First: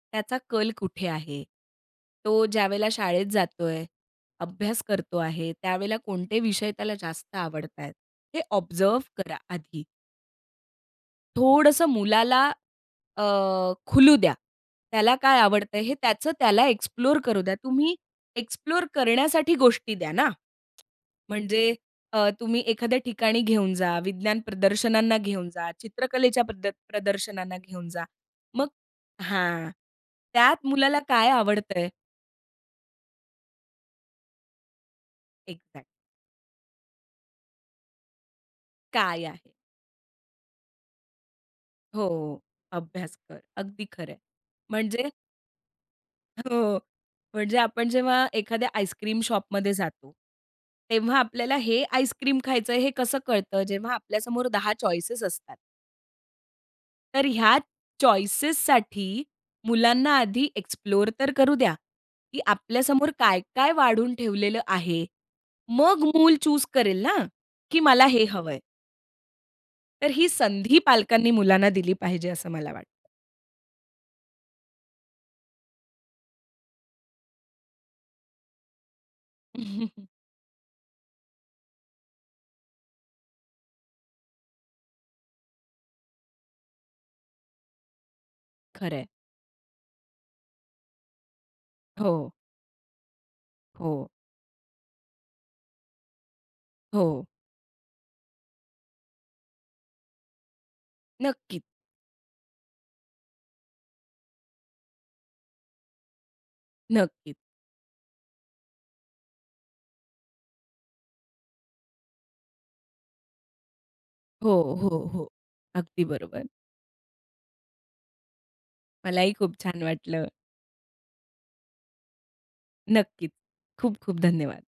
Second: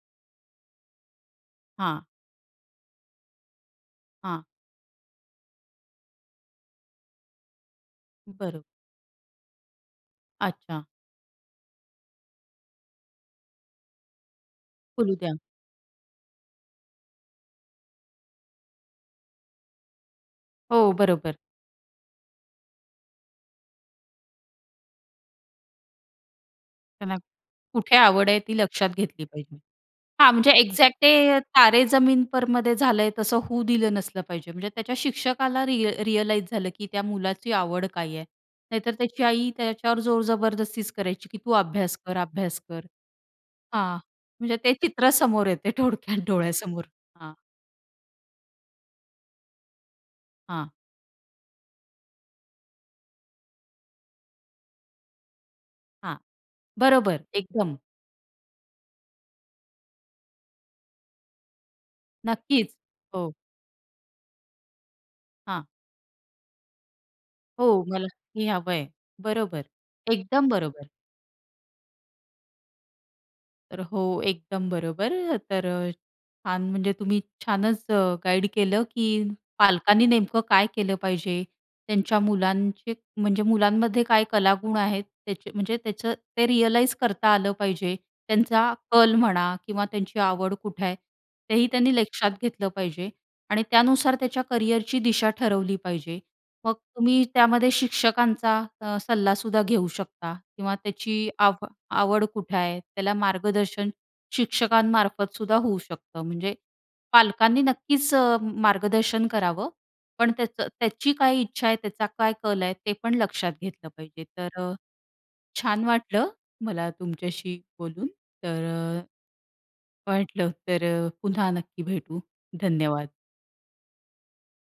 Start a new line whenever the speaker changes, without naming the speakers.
त्याचा कल कुठे आहे?
हां.
तो ज्यावेळेला शाळेत जातो आहे,
हां.
अभ्यास करतो आहे त्यावेळेला कोणते विषय त्याला जास्त आवडतायेत? हे
बरं.
ऑब्झर्व्ह करा आधी.
अच्छा.
थोडंसं मुलाला अ, खुलू द्या.
करू
त्याला
द्या.
काय आवडतंय हे त्याचं त्याला एक्सप्लोर करू द्या. तुम्ही एक्सप्लोर करण्यासाठी गोष्टी द्या ना.
हो, बरोबर.
म्हणजे अ, तुम्ही एखाद्या ठिकाणी घेऊन जा, विज्ञान प्रदर्शनांना घेऊन जा, चित्रकलेच्या प्रद
त्याला
प्रदर्शनांना घेऊन
कुठे
जा.
आवड आहे ती
मग
लक्षात घेतली पाहिजे.
हां,
हां म्हणजे
त्यात
एक्झॅक्ट
मुलाला काय
ते तारे
आवडतंय?
जमीन पर मध्ये झालंय तसं होऊ दिलं नसलं पाहिजे म्हणजे त्याच्या शिक्षकाला
एक्झॅक्टली.
रिअ रिअलाईज झालं, की त्या मुलाची आवड काय आहे? नाहीतर त्याची
काय
आई
आहे?
त्याच्यावर जोर जबरदस्ती करायची, की तू अभ्यास कर,
हो,
अभ्यास कर.
अभ्यास कर अगदी
हां
खरंय.
म्हणजे ते
म्हणजे
चित्र समोर येते थोडक्यात
हो
डोळ्यासमोर. हां.
म्हणजे आपण जेव्हा एखाद्या आईसक्रीम शॉपमध्ये जातो
हां.
तेव्हा आपल्याला हे आईसक्रीम खायचंय हे कसं कळतं जेव्हा आपल्या समोर 10 चॉईसेस असतात.
हां, बरोबर
तर ह्या
एकदम.
चॉईसेससाठी मुलांना आधी एक्सप्लोर तर करू द्या. की
नक्कीच,
आपल्या समोर
हो.
काय, काय वाढून ठेवलेलं आहे?
हां.
मग मूल चूज करेल ना, की
हो,
मला
मला
हे
हे
हवंय.
हवं आहे. बरोबर,
तर ही
एकदम
संधी
बरोबर.
पालकांनी मुलांना दिली पाहिजे असं मला वाटतं.
तर हो एकदम बरोबर तर छान म्हणजे तुम्ही छानच गाईड केलं, की पालकांनी नेमकं काय केलं पाहिजे? त्यांच्या मुलांचे म्हणजे मुलांमध्ये काय कलागुण आहेत? त्याचे म्हणजे त्याचं ते रिअलाईज करता आलं पाहिजे. त्यांचा
खरं आहे.
कल म्हणा किंवा त्यांची आवड कुठे आहे तेही त्यांनी
हो.
लक्षात घेतलं पाहिजे आणि
हो.
त्यानुसार त्याच्या करियरची दिशा ठरवली पाहिजे. मग तुम्ही
हो.
त्यामध्ये शिक्षकांचा अ, सल्लासुद्धा घेऊ शकता किंवा त्याची
नक्कीच.
आव आवड कुठे आहे त्याला मार्गदर्शन शिक्षकांमार्फत सुद्धा होऊ शकतं. म्हणजे
नक्कीच.
पालकांनी नक्कीच मार्गदर्शन करावं, पण त्याचं त्याची काय इच्छा आहे, त्याचा काय कल आहे? ते पण लक्षात घेतलं पाहिजे
हो,
तर,
हो, हो
छान
अगदी
वाटलं
बरोबर.
मला तुमच्याशी बोलून. तर
मलाही खूप छान वाटलं.
वाटलं तर पुन्हा नक्की भेटू, धन्यवाद.
नक्कीच खूप-खूप धन्यवाद.